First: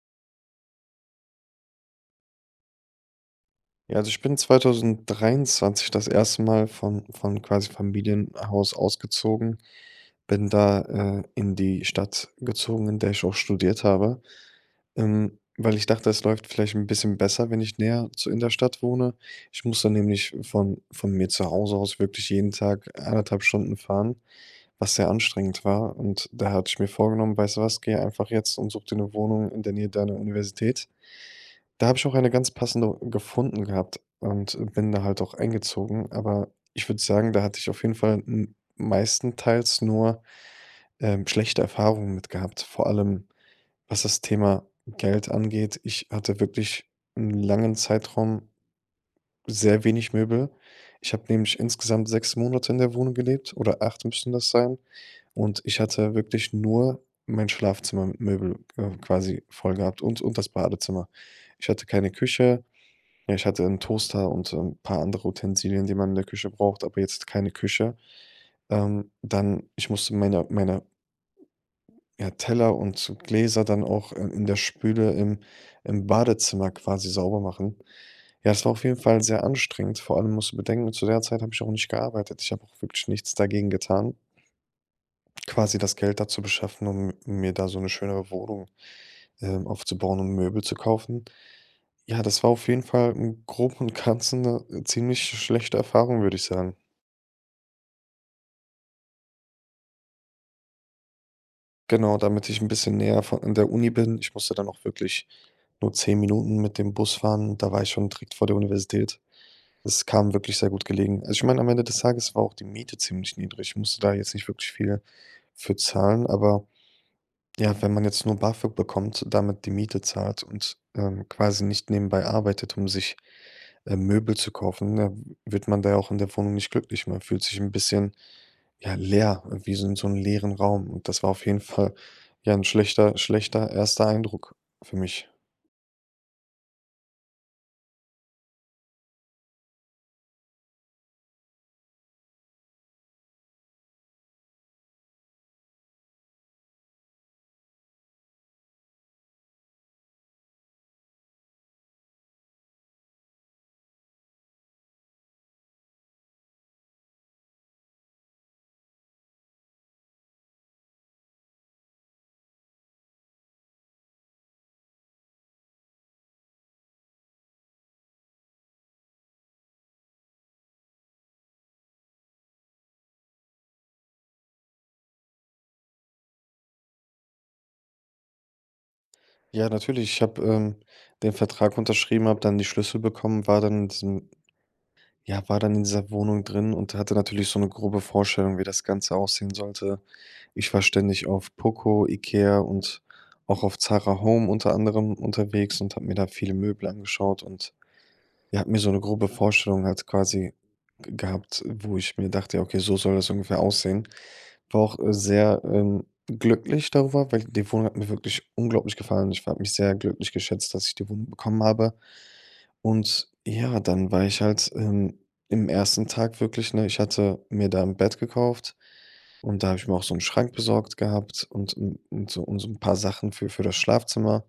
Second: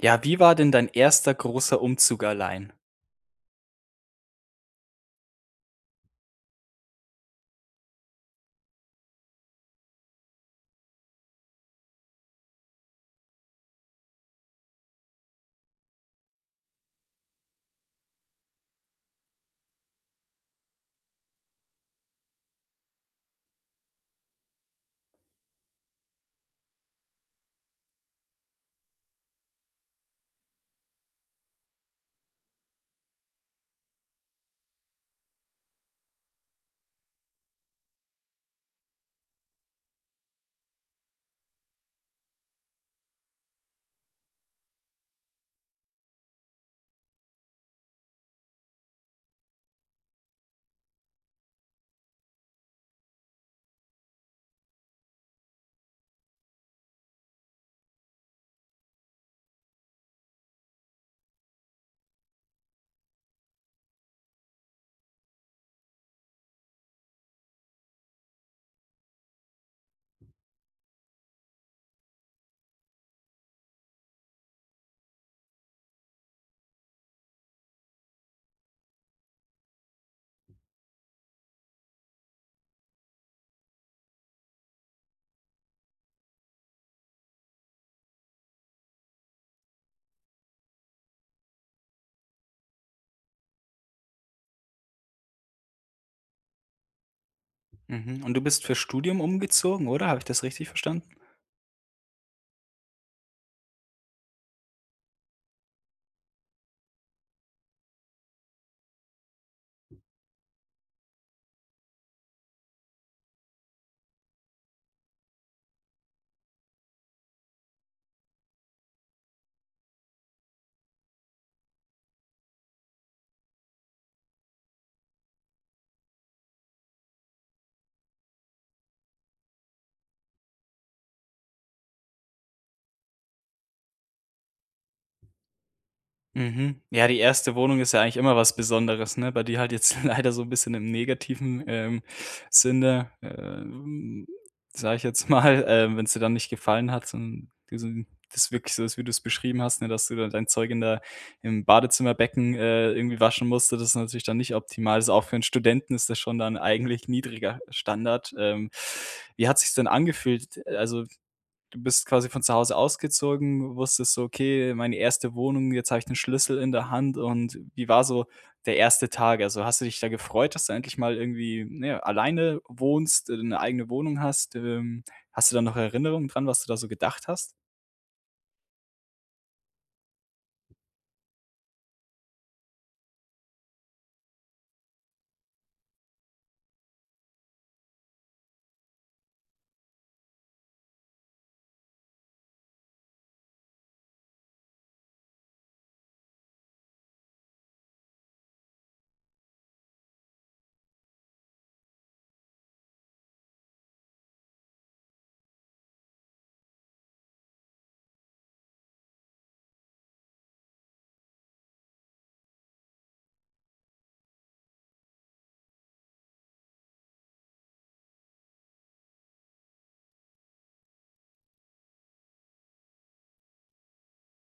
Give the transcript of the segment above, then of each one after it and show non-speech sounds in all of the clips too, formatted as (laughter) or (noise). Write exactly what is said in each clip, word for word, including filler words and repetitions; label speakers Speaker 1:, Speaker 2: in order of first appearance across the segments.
Speaker 1: Ja, wie war denn dein erster großer Umzug allein?
Speaker 2: Ja, also ich bin zweitausenddreiundzwanzig das erste Mal von von, quasi, Familienhaus ausgezogen. Bin da, äh, in die Stadt gezogen, in der ich auch studiert habe. Ähm, weil ich dachte, es läuft vielleicht 'n bisschen besser, wenn ich näher zu in der Stadt wohne. Ich muss da nämlich von von mir zu Hause aus wirklich jeden Tag anderthalb Stunden fahren, was sehr anstrengend war. Und daher hatte ich mir vorgenommen: „Weißt du was, gehe einfach jetzt und such dir 'ne Wohnung in der Nähe deiner Universität.“ Da habe ich auch eine ganz passende gefunden gehabt und bin da halt auch eingezogen. Aber ich würde sagen, da hatte ich auf jeden Fall m meistenteils nur, ähm, schlechte Erfahrungen mit gehabt, vor allem, was das Thema Geld angeht. Ich hatte wirklich 'nen langen Zeitraum sehr wenig Möbel. Ich habe nämlich insgesamt sechs Monate in der Wohnung gelebt, oder acht müssten das sein. Und ich hatte wirklich nur in mein Schlafzimmer Möbel, äh, quasi voll gehabt und und das Badezimmer. Ich hatte keine Küche. Ja, ich hatte 'n Toaster und 'n paar andere Utensilien, die man in der Küche braucht, aber jetzt keine Küche. Ähm, dann, ich musste meine meine ja, Teller und so Gläser dann auch, äh, in der Spüle im im Badezimmer quasi sauber machen. Ja, das war auf jeden Fall sehr anstrengend. Vor allem musst du bedenken, zu der Zeit habe ich auch nicht gearbeitet. Ich habe auch wirklich nichts dagegen getan quasi das Geld da zu beschaffen, um mir da so 'ne schönere Wohnung, ähm, aufzubauen und Möbel zu kaufen. Ja, das war auf jeden Fall im Groben und Ganzen 'ne ziemlich schlechte Erfahrung, würde ich sagen.
Speaker 1: Mhm, und du bist fürs Studium umgezogen, oder? Habe ich das richtig verstanden?
Speaker 2: Genau, damit ich 'n bisschen näher vo an der Uni bin. Ich musste dann auch wirklich nur zehn Minuten mit dem Bus fahren, da war ich schon direkt vor der Universität. Es kam wirklich sehr gut gelegen. Also, ich meine, am Ende des Tages war auch die Miete ziemlich niedrig. Ich musste da jetzt nicht wirklich viel für zahlen, aber, ja, wenn man jetzt nur BAföG bekommt, damit die Miete zahlt und, ähm, quasi nicht nebenbei arbeitet, um sich, ähm, Möbel zu kaufen, dann wird man da ja auch in der Wohnung nicht glücklich. Man fühlt sich 'n bisschen, ja, leer wie so 'n so 'n leeren Raum. Und das war auf jeden Fall ja ein schlechter schlechter erster Eindruck für mich.
Speaker 1: Mhm, ja, die erste Wohnung ist ja eigentlich immer was Besonderes, ne? Bei dir halt jetzt leider so 'n bisschen im negativen, ähm, Sinne, äh, hm, sage ich jetzt mal. Ähm, wenn's dir dann nicht gefallen hat, son diesen das wirklich so ist, wie du es beschrieben hast, ne, dass du da dein Zeug in der im Badezimmerbecken, äh, irgendwie waschen musst, so das ist natürlich dann nicht optimal. Also, auch für 'n Studenten ist das schon dann eigentlich niedriger Standard. Ähm, wie hat sich's denn angefühlt, äh, also, du bist quasi von zu Hause ausgezogen, wusstest so: „Okay, meine erste Wohnung, jetzt habe ich den Schlüssel in der Hand.“ Und wie war so der erste Tag? Also, hast du dich da gefreut, dass du endlich mal irgendwie, ja, alleine wohnst, 'ne eigene Wohnung hast? Ähm, hast du da noch Erinnerung dran, was du da so gedacht hast?
Speaker 2: Ja, natürlich, ich habe, ähm, den Vertrag unterschrieben, habe dann die Schlüssel bekommen, war dann in diesem ja, war dann in dieser Wohnung drin und hatte natürlich so 'ne grobe Vorstellung, wie das Ganze aussehen sollte. Ich war ständig auf Poco, Ikea und auch auf Zara Home unter anderem unterwegs und habe mir da viele Möbel angeschaut. Und, ja, habe mir so eine grobe Vorstellung halt quasi g gehabt, wo ich mir dachte: „Ja, okay, so soll das ungefähr aussehen.“ War auch sehr, ähm, glücklich darüber, weil die Wohnung hat mir wirklich unglaublich gefallen. Ich war habe mich sehr glücklich geschätzt, dass ich die Wohnung bekommen habe. Und ja, dann war ich halt, ähm, im ersten Tag wirklich, ne ich hatte mir da 'n Bett gekauft und da habe ich mir auch so 'n Schrank besorgt gehabt und un und so und so 'n paar Sachen für für das Schlafzimmer.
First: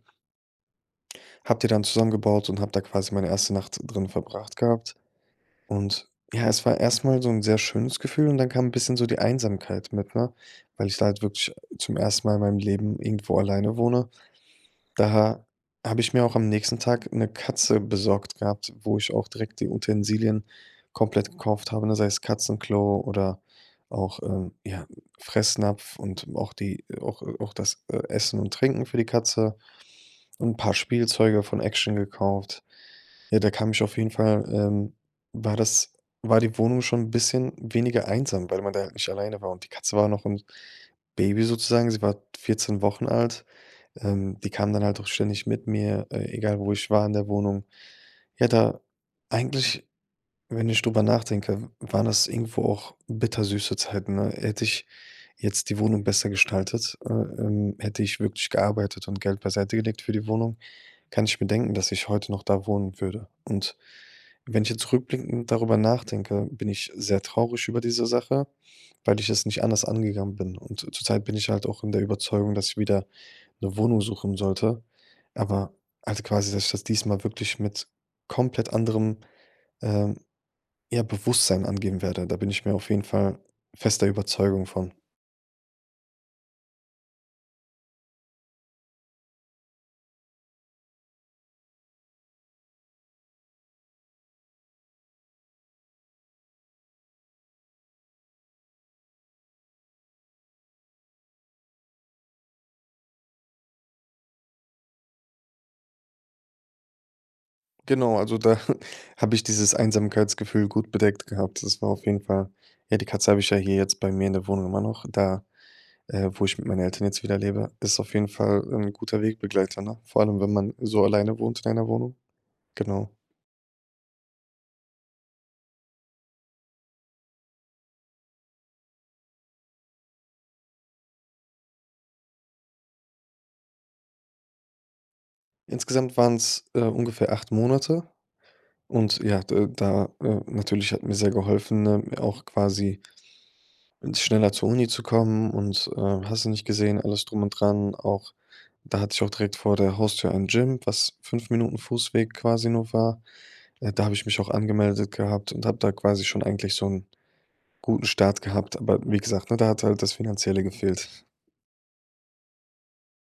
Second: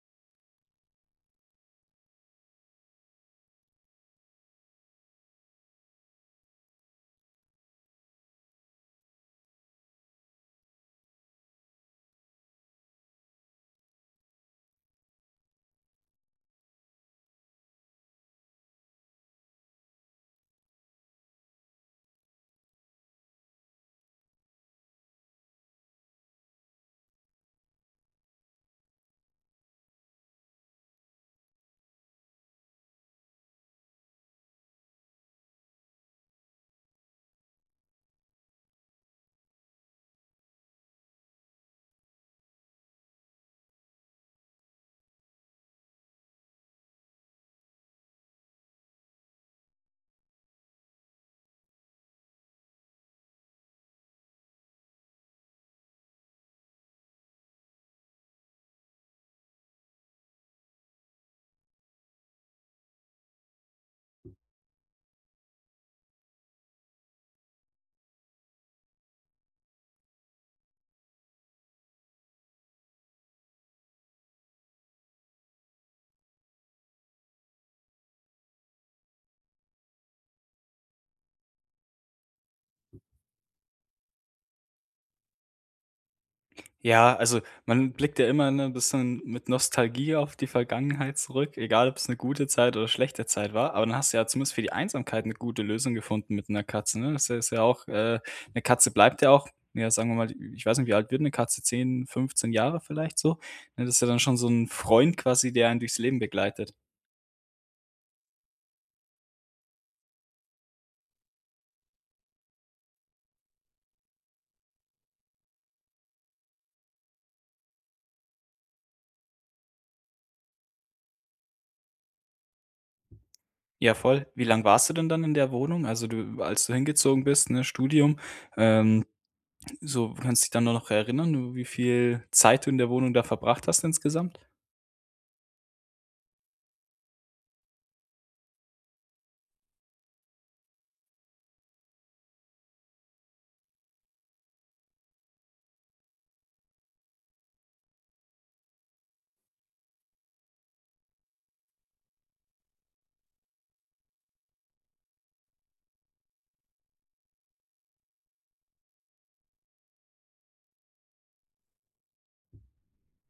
Speaker 2: Habe die dann zusammengebaut und habe da quasi meine erste Nacht drin verbracht gehabt. Und, ja, es war erstmal so 'n sehr schönes Gefühl und dann kam 'n bisschen so die Einsamkeit mit, ne? Weil ich da halt wirklich zum ersten Mal in meinem Leben irgendwo alleine wohne. Da habe ich mir auch am nächsten Tag 'ne Katze besorgt gehabt, wo ich auch direkt die Utensilien komplett gekauft habe, ne? Sei es Katzenklo oder auch, ähm, ja, Fressnapf und auch die, äh auch auch das, äh, Essen und Trinken für die Katze. 'N paar Spielzeuge von Action gekauft. Ja, da kam ich auf jeden Fall, ähm war das war die Wohnung schon 'n bisschen weniger einsam, weil man da halt nicht alleine war. Und die Katze war noch 'n Baby sozusagen, sie war vierzehn Wochen alt. Ähm, die kam dann halt auch ständig mit mir, äh, egal wo ich war in der Wohnung. Ja da eigentlich, wenn ich darüber nachdenke, w waren das irgendwo auch bittersüße Zeiten, ne? Hätte ich jetzt die Wohnung besser gestaltet, äh, ähm, hätte ich wirklich gearbeitet und Geld beiseite gelegt für die Wohnung, kann ich bedenken, dass ich heute noch da wohnen würde. Und wenn ich jetzt zurückblickend darüber nachdenke, bin ich sehr traurig über diese Sache, weil ich es nicht anders angegangen bin. Und zur Zeit bin ich halt auch in der Überzeugung, dass ich wieder 'ne Wohnung suchen sollte. Aber halt quasi, dass ich das diesmal wirklich mit komplett anderem, ähm, ja, Bewusstsein angehen werde. Da bin ich mir auf jeden Fall fester Überzeugung von.
Speaker 1: Ja, also, man blickt ja immer, ne, 'n bisschen mit Nostalgie auf die Vergangenheit zurück. Egal ob es 'ne gute Zeit oder schlechte Zeit war. Aber dann hast du ja zumindest für die Einsamkeit 'ne gute Lösung gefunden mit 'ner Katze, ne? Das, äh, ist ja auch, äh 'ne Katze bleibt ja auch, ja, sagen wir mal ich weiß nicht, wie alt wird 'ne Katze? zehn, fünfzehn Jahre vielleicht so, ne? Das ist ja dann schon so 'n Freund quasi, der einen durchs Leben begleitet.
Speaker 2: Genau, also, da habe ich dieses Einsamkeitsgefühl gut bedeckt gehabt. Das war auf jeden Fall, ja, die Katze habe ich ja hier jetzt bei mir in der Wohnung immer noch da, äh, wo ich mit meinen Eltern jetzt wieder lebe. Ist auf jeden Fall ein guter Wegbegleiter, ne? Vor allem, wenn man so alleine wohnt in einer Wohnung. Genau.
Speaker 1: Ja, voll. Wie lange warst du denn dann in der Wohnung? Also, du als du hingezogen bist, ne, Studium. Ähm, so, kannst du dich dann da noch erinnern, wie viel Zeit du in der Wohnung da verbracht hast insgesamt?
Speaker 2: Insgesamt waren's, äh, ungefähr acht Monate und ja, da da äh, natürlich hat mir sehr geholfen, mir auch quasi, n schneller zur Uni zu kommen. Und, äh, hast du nicht gesehen, alles drum und dran. Auch da hatte ich auch direkt vor der Haustür ein Gym, was fünf Minuten Fußweg quasi nur war. Ja, da habe ich mich auch angemeldet gehabt und habe da quasi schon eigentlich so 'n guten Start gehabt. Aber wie gesagt, ne, da hat halt das Finanzielle gefehlt.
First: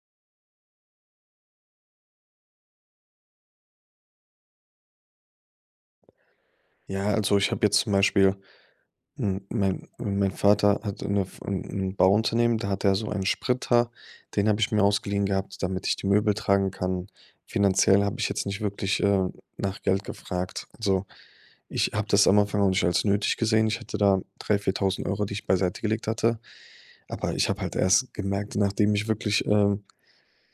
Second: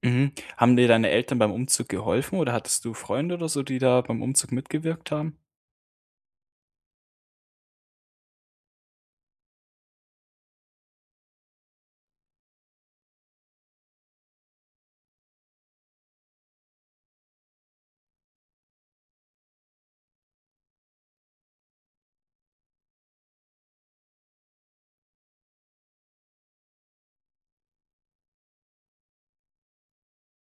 Speaker 1: Mhm. Haben dir deine Eltern beim Umzug geholfen oder hattest du Freunde oder so, die da beim Umzug mitgewirkt haben?
Speaker 2: Ja, also ich habe jetzt zum Beispiel, hm, mein mein mein Vater hatte ‘ne f ‘n ‘n Bauunternehmen, da hat er so ein Sprinter, den habe ich mir ausgeliehen gehabt, damit ich die Möbel tragen kann. Finanziell habe ich jetzt nicht wirklich, äh, nach Geld gefragt. Also, ich habe das am Anfang auch nicht als nötig gesehen. Ich hatte da drei viertausend Euro, die ich beiseite gelegt hatte. Aber, ich habe halt erst gemerkt, nachdem ich wirklich, ähm,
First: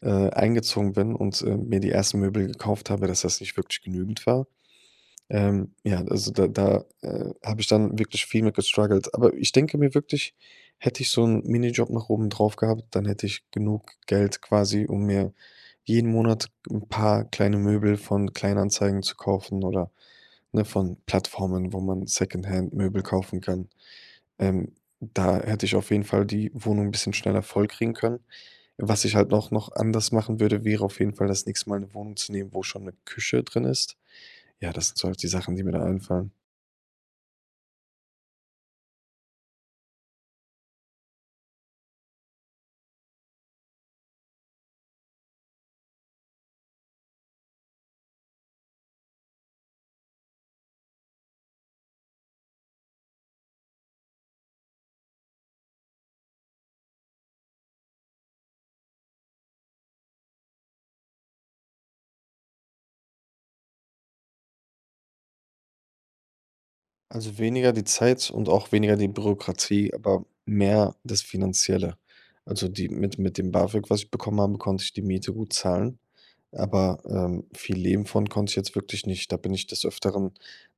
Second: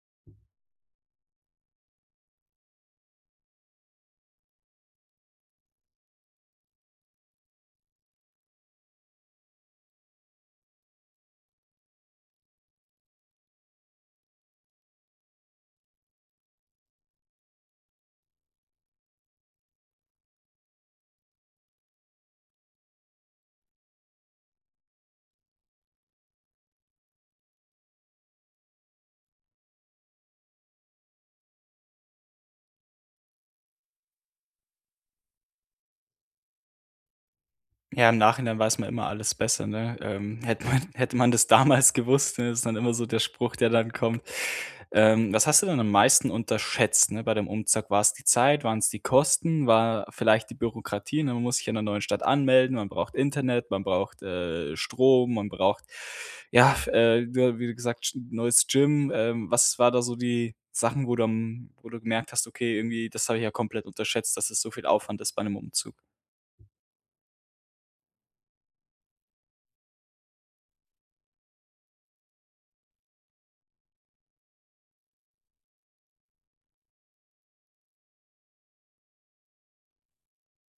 Speaker 2: äh, eingezogen bin und, äh, mir die ersten Möbel gekauft habe, dass das nicht wirklich genügend war. Ähm, ja, also, da da, äh, habe ich dann wirklich viel mehr gestruggelt. Aber, ich denke mir wirklich, hätte ich so ‘n Minijob noch oben drauf gehabt, dann hätte ich genug Geld quasi, um mir jeden Monat ‘n paar kleine Möbel von Kleinanzeigen zu kaufen oder, ne, von Plattformen, wo man Secondhandmöbel kaufen kann. Ähm, da hätte ich auf jeden Fall die Wohnung ‘n bisschen schneller voll kriegen können. Was ich halt auch noch anders machen würde, wäre auf jeden Fall das nächste Mal ‘ne Wohnung zu nehmen, wo schon ‘ne Küche drin ist. Ja, das sind so halt die Sachen, die mir da einfallen.
Speaker 1: Ja, im Nachhinein weiß man immer alles besser, ne? Ähm. Hätte man hätte man das damals gewusst, ne, ist dann immer so der Spruch, der dann kommt. Ähm, was hast du denn am meisten unterschätzt, ne, bei dem Umzug? War's die Zeit, waren's die Kosten? War vielleicht die Bürokratie, ne, man muss sich in der neuen Stadt anmelden. Man braucht Internet, man braucht, äh, Strom, man braucht, ja, f ja, äh, ja, wie gesagt, G neues Gym. Ähm, was war da so die Sachen, wo du am wo du gemerkt hast: „Okay, irgendwie, das habe ich ja komplett unterschätzt, dass es so viel Aufwand ist bei 'nem Umzug?“
Speaker 2: Also weniger die Zeit und auch weniger die Bürokratie, aber mehr das Finanzielle. Also die mit mit dem BAföG, was ich bekommen habe, konnte ich die Miete gut zahlen, aber, ähm, viel Leben von konnte ich jetzt wirklich nicht. Da bin ich des Öfteren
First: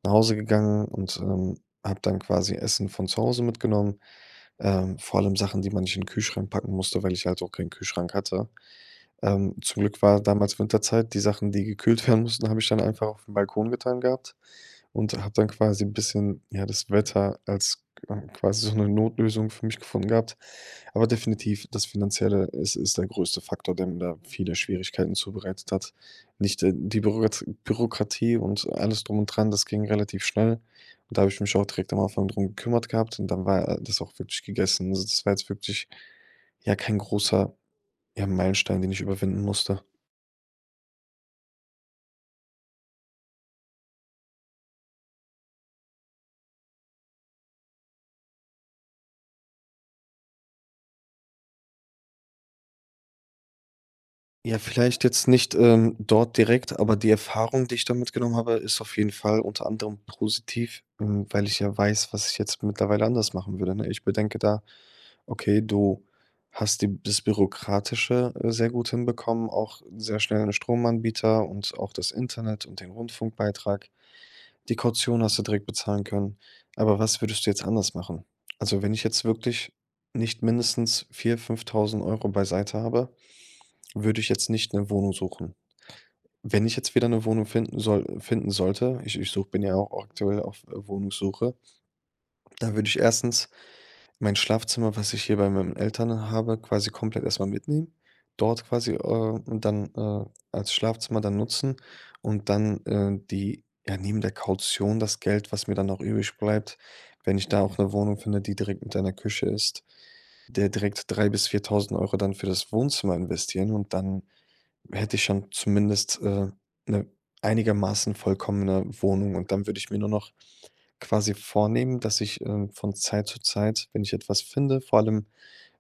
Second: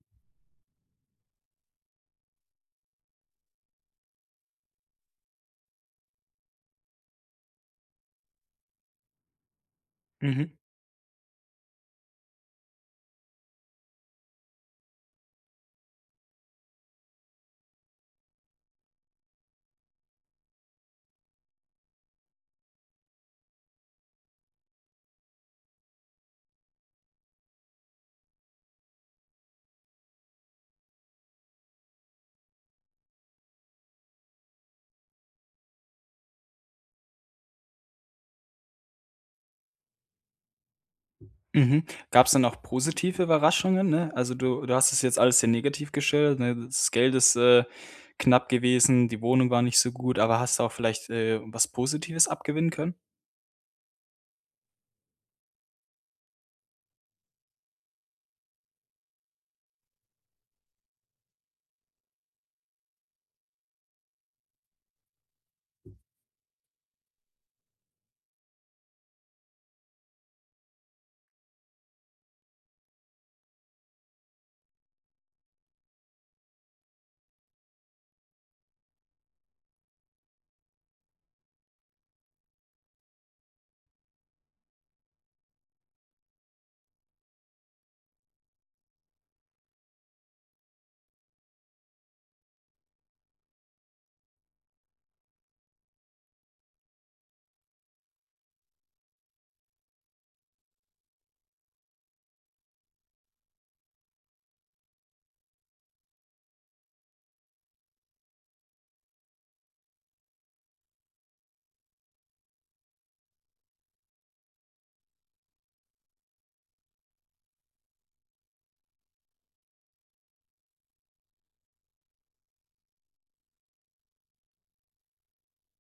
Speaker 2: nach Hause gegangen und, ähm, habe dann quasi Essen von zu Hause mitgenommen. Ähm, vor allem Sachen, die man nicht in den Kühlschrank packen musste, weil ich halt auch keinen Kühlschrank hatte. Ähm, zum Glück war
Speaker 1: Mhm.
Speaker 2: damals Winterzeit. Die Sachen, die gekühlt werden mussten, habe ich dann einfach auf den Balkon getan gehabt. Und hatte dann quasi 'n bisschen, ja, das Wetter als q quasi so 'ne Notlösung für mich gefunden gehabt. Aber definitiv das Finanzielle, es ist der größte Faktor, der mir da viele Schwierigkeiten zubereitet hat. Nicht die Bürokrat Bürokratie und alles drum und dran, das ging relativ schnell. Und da habe ich mich auch direkt am Anfang darum gekümmert gehabt und dann war, äh, das auch wirklich gegessen. Also, das war jetzt wirklich, ja, kein großer, ja, Meilenstein, den ich überwinden musste.
Speaker 1: Mhm. Gab's dann auch positive Überraschungen, ne? Also, du du hast das jetzt alles sehr negativ gestellt, ne? Das Geld ist, äh, knapp gewesen. Die Wohnung war nicht so gut. Aber hast du auch vielleicht, äh, was Positives abgewinnen können?
Speaker 2: Ja, vielleicht jetzt nicht, ähm, dort direkt. Aber die Erfahrung, die ich da mitgenommen habe, ist auf jeden Fall unter anderem positiv, hm, weil ich ja weiß, was ich jetzt mittlerweile anders machen würde, ne? Ich bedenke da: „Okay, du hast die das bürokratische, äh, sehr gut hinbekommen, auch sehr schnell 'n Stromanbieter und auch das Internet und den Rundfunkbeitrag. Die Kaution hast du direkt bezahlen können. Aber was würdest du jetzt anders machen?“ Also, wenn ich jetzt wirklich nicht mindestens vier, fünftausend Euro beiseite habe, würde ich jetzt nicht 'ne Wohnung suchen. Wenn ich jetzt wieder 'ne Wohnung finden soll finden sollte, ich ich suche bin ja auch aktuell auf Wohnungssuche dann würde ich erstens mein Schlafzimmer, was ich hier bei meinen Eltern habe, quasi komplett erstmal mitnehmen, dort quasi, äh, dann, äh, als Schlafzimmer dann nutzen und dann, äh, die ja, neben der Kaution das Geld, was mir dann auch übrig bleibt, wenn ich da auch 'ne Wohnung finde, die direkt mit einer Küche ist, der direkt drei bis viertausend Euro dann für das Wohnzimmer investieren und dann hätte ich schon zumindest, äh, 'ne einigermaßen vollkommene Wohnung. Und dann würde ich mir nur noch quasi vornehmen, dass ich, ähm, von Zeit zu Zeit, wenn ich etwas finde, vor allem,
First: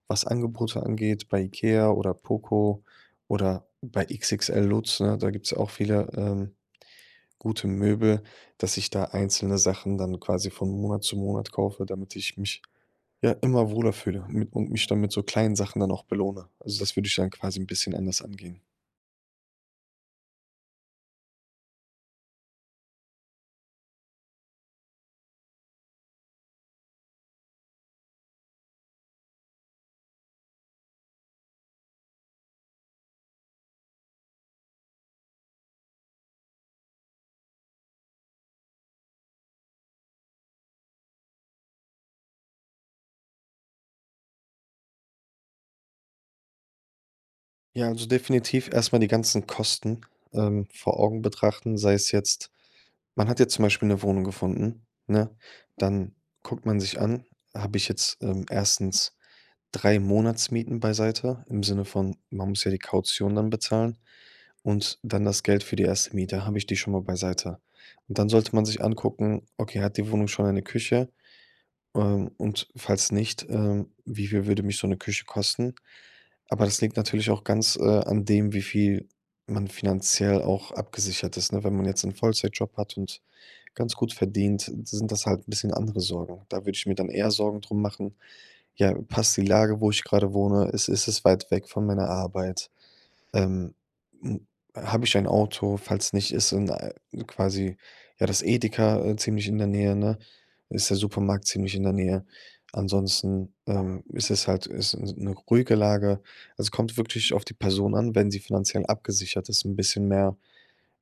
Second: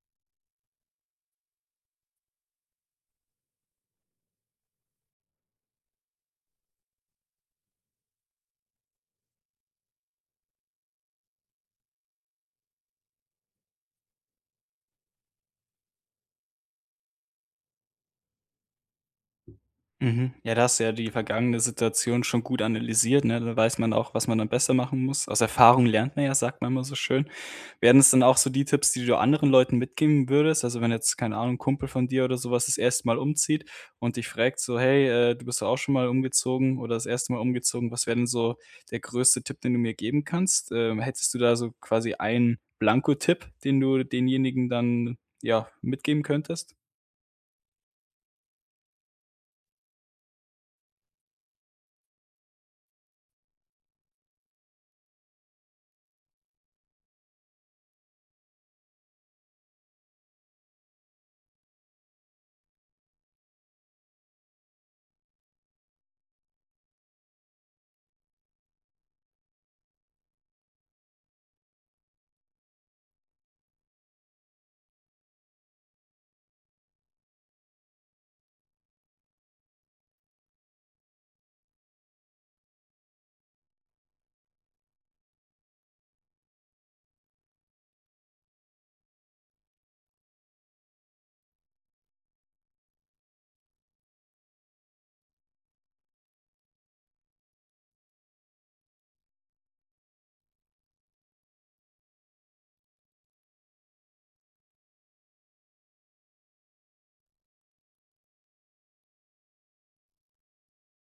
Speaker 2: was Angebote angeht, bei Ikea oder Poco oder bei XXL Lutz, ne, da gibt's auch viele, ähm, gute Möbel, dass ich da einzelne Sachen dann quasi von Monat zu Monat kaufe, damit ich mich, ja, immer wohler fühle und mi und mich dann mit so kleinen Sachen dann auch belohne. Also, das würde ich dann quasi 'n bisschen anders angehen.
Speaker 1: Mhm. Ja, da hast du ja die vergangene Situation schon gut analysiert, ne? Da weiß man auch, was man dann besser machen muss. „Aus Erfahrung lernt man ja,“ sagt man immer so schön. Wären es dann auch so die Tipps, die du anderen Leuten mitgeben würdest? Also, wenn jetzt, keine Ahnung, 'n Kumpel von dir oder sowas das erste Mal umzieht und dich frägt so: „Hey, äh, du bist doch auch schon mal umgezogen oder das erste Mal umgezogen. Was wäre denn so der größte Tipp, den du mir geben kannst?“, ähm, hättest du da so quasi einen blanko Tipp, den du denjenigen dann, ja, mitgeben könntest?
Speaker 2: Ja, also, definitiv erstmal die ganzen Kosten, ähm, vor Augen betrachten. Sei es jetzt man hat jetzt zum Beispiel 'ne Wohnung gefunden, ne? Dann guckt man sich an, habe ich jetzt, ähm, erstens drei Monatsmieten beiseite, im Sinne von, man muss ja die Kaution dann bezahlen. Und dann das Geld für die erste Miete, habe ich die schon mal beiseite? Und dann sollte man sich angucken: „Okay, hat die Wohnung schon eine Küche? Ähm, und falls nicht, ähm, wie viel würde mich so 'ne Küche kosten?“ Aber das liegt natürlich auch ganz, äh, an dem, wie viel man finanziell auch abgesichert ist, ne? Wenn man jetzt 'n Vollzeitjob hat und ganz gut verdient, sind das halt 'n bisschen andere Sorgen. Da würde ich mir dann eher Sorgen drum machen: „Ja, passt die Lage, wo ich gerade wohne, ist ist es weit weg von meiner Arbeit? Ähm, hm, habe ich ein Auto, falls nicht, ist so 'n, äh, quasi, ja das Edeka, äh, ziemlich in der Nähe, ne? Ist der Supermarkt ziemlich in der Nähe? Ansonsten, ähm, ist es halt ist s 'ne ruhige Lage?“ Es kommt wirklich auf die Person an, wenn sie finanziell abgesichert ist, 'n bisschen mehr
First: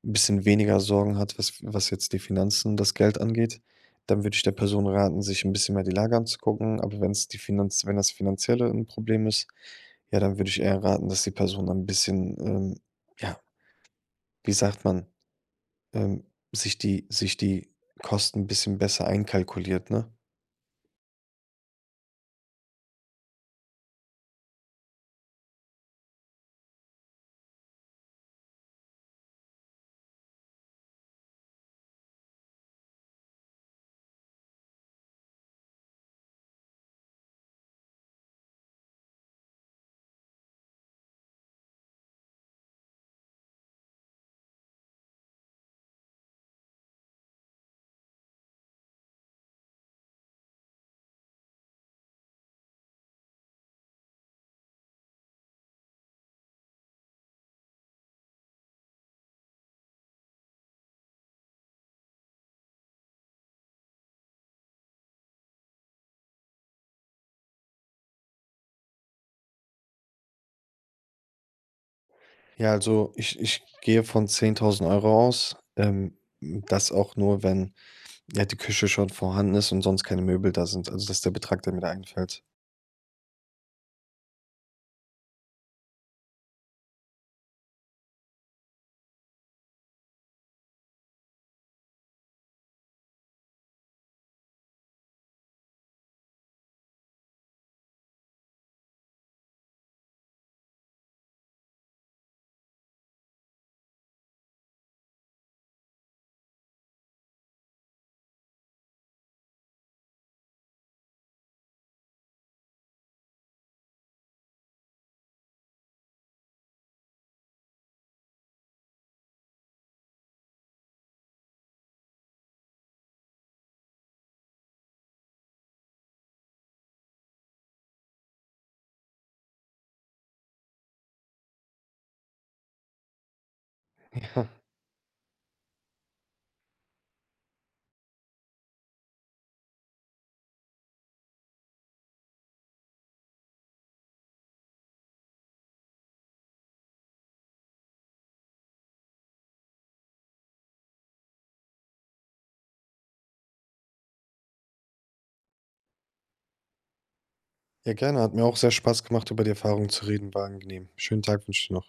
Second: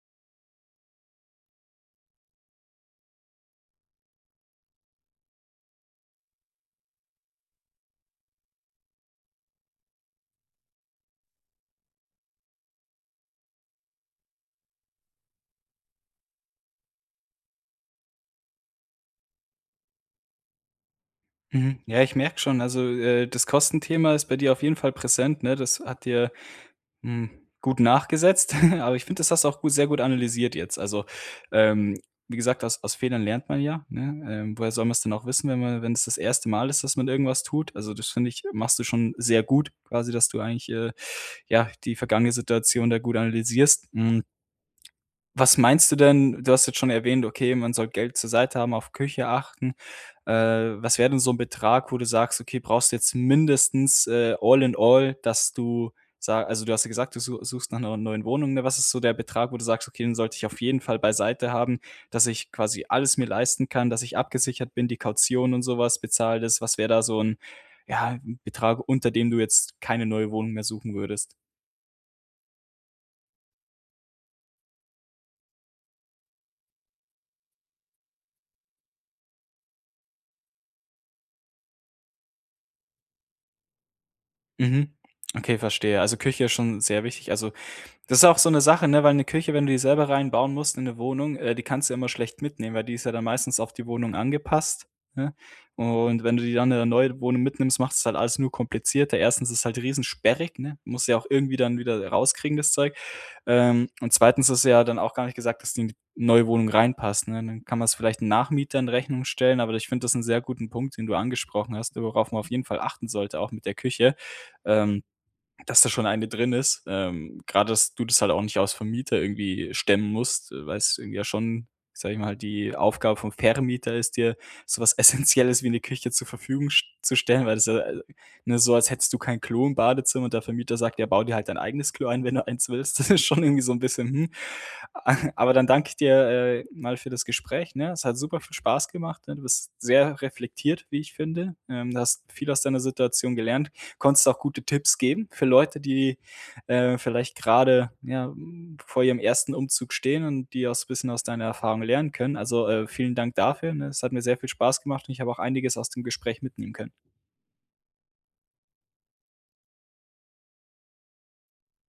Speaker 2: 'n bisschen weniger Sorgen hat, was was jetzt die Finanzen das Geld angeht, dann würde ich der Person raten, sich 'n bisschen mehr die Lage anzugucken. Aber wenn's die Finanz wenn das Finanzielle 'n Problem ist, ja, dann würde ich eher raten, dass die Person ein bisschen, ähm, ja wie sagt man, ähm, sich die sich die Kosten 'n bisschen besser einkalkuliert, ne?
Speaker 1: Mhm, ja, ich merke schon, also, äh, das Kostenthema ist bei dir auf jeden Fall präsent, ne? Das hat dir, hm, gut nachgesetzt. (chuckles) Aber ich finde, das hast du auch sehr gut analysiert jetzt. Also, ähm, wie gesagt, aus aus Fehlern lernt man ja, ne? Ähm, woher soll man's denn auch wissen, wenn man wenn's das erste Mal ist, dass man irgendwas tut. Also, das finde ich, machst du schon sehr gut, quasi, dass du eigentlich, äh, ja, die vergangene Situation da gut analysierst, hm Was meinst du denn? Du hast jetzt schon erwähnt: „Okay, man soll Geld zur Seite haben, auf Küche achten.“ Äh, was wäre denn so 'n Betrag, wo du sagst: „Okay, brauchst du jetzt mindestens, äh, all in all,“ dass du sa also, du hast ja gesagt, du su suchst nach 'ner neuen Wohnung, was ist so der Betrag, wo du sagst: „Okay, den sollte ich auf jeden Fall beiseite haben, dass ich quasi alles mir leisten kann, dass ich abgesichert bin, die Kaution und sowas bezahlt ist.” Was wäre da so 'n, ja, 'n Betrag, unter dem du jetzt keine neue Wohnung mehr suchen würdest?
Speaker 2: Ja, also, ich ich gehe von zehntausend Euro aus. Ähm, das auch nur, wenn, ja, die Küche schon vorhanden ist und sonst keine Möbel da sind, also, dass der Betrag, der mir da einfällt.
Speaker 1: Mhm, okay, verstehe. Also, Küche ist schon sehr wichtig. Also, das ist auch so 'ne Sache, ne, weil 'ne Küche, wenn du die selber rein bauen musst in 'ne Wohnung, äh, die kannst du ja immer schlecht mitnehmen, weil die ist ja dann meistens auf die Wohnung angepasst, ne? Und, wenn du die dann in 'ne neue Wohnung mitnimmst, macht's halt alles nur komplizierter. erstens ist es halt riesensperrig, ne? Musst ja auch irgendwie dann wieder, äh, rauskriegen, das Zeug. Ähm, und zweitens ist es ja dann auch gar nicht gesagt, dass die in die neue Wohnung reinpasst, ne? Dann kann man es vielleicht Nachmietern in Rechnung stellen, aber ich finde das ist 'n sehr guten Punkt, den du angesprochen hast, worauf man auf jeden Fall achten sollte, auch mit der Küche, ähm, dass da schon eine drin ist. Ähm, gerade, dass du das halt auch nicht als Vermieter irgendwie stemmen musst, weil es irgendwie ja schon, sage ich mal, die Aufgabe vom Vermieter ist dir sowas essenzielles wie 'ne Küche zur Verfügung sch zu stellen, weil das, ja, ne, so, als hättest du kein Klo im Badezimmer und der Vermieter sagt: „Ja, bau dir halt dein eigenes Klo ein, wenn du eins willst.“ Das ist schon irgendwie so 'n bisschen, hm.
Speaker 2: Ja.
Speaker 1: (chuckles) Aber, dann danke ich dir, äh, mal für das Gespräch, ne? Es hat super viel spaß gemacht, ne? Du bist sehr reflektiert, wie ich finde. Ähm, du hast viel aus deiner Situation gelernt. Konntest auch gute Tipps geben für Leute, die, äh, vielleicht gerade, ja, hm, vor ihrem ersten Umzug stehen und auch so bisschen aus deiner Erfahrung lernen können. Also, äh, vielen Dank dafür, ne? Es hat mir sehr viel Spaß gemacht und ich habe auch einiges aus dem Gespräch mitnehmen können.
Speaker 2: Ja, gerne, hat mir auch sehr Spaß gemacht über die Erfahrung zu reden, war angenehm. Schönen Tag wünsche ich dir noch.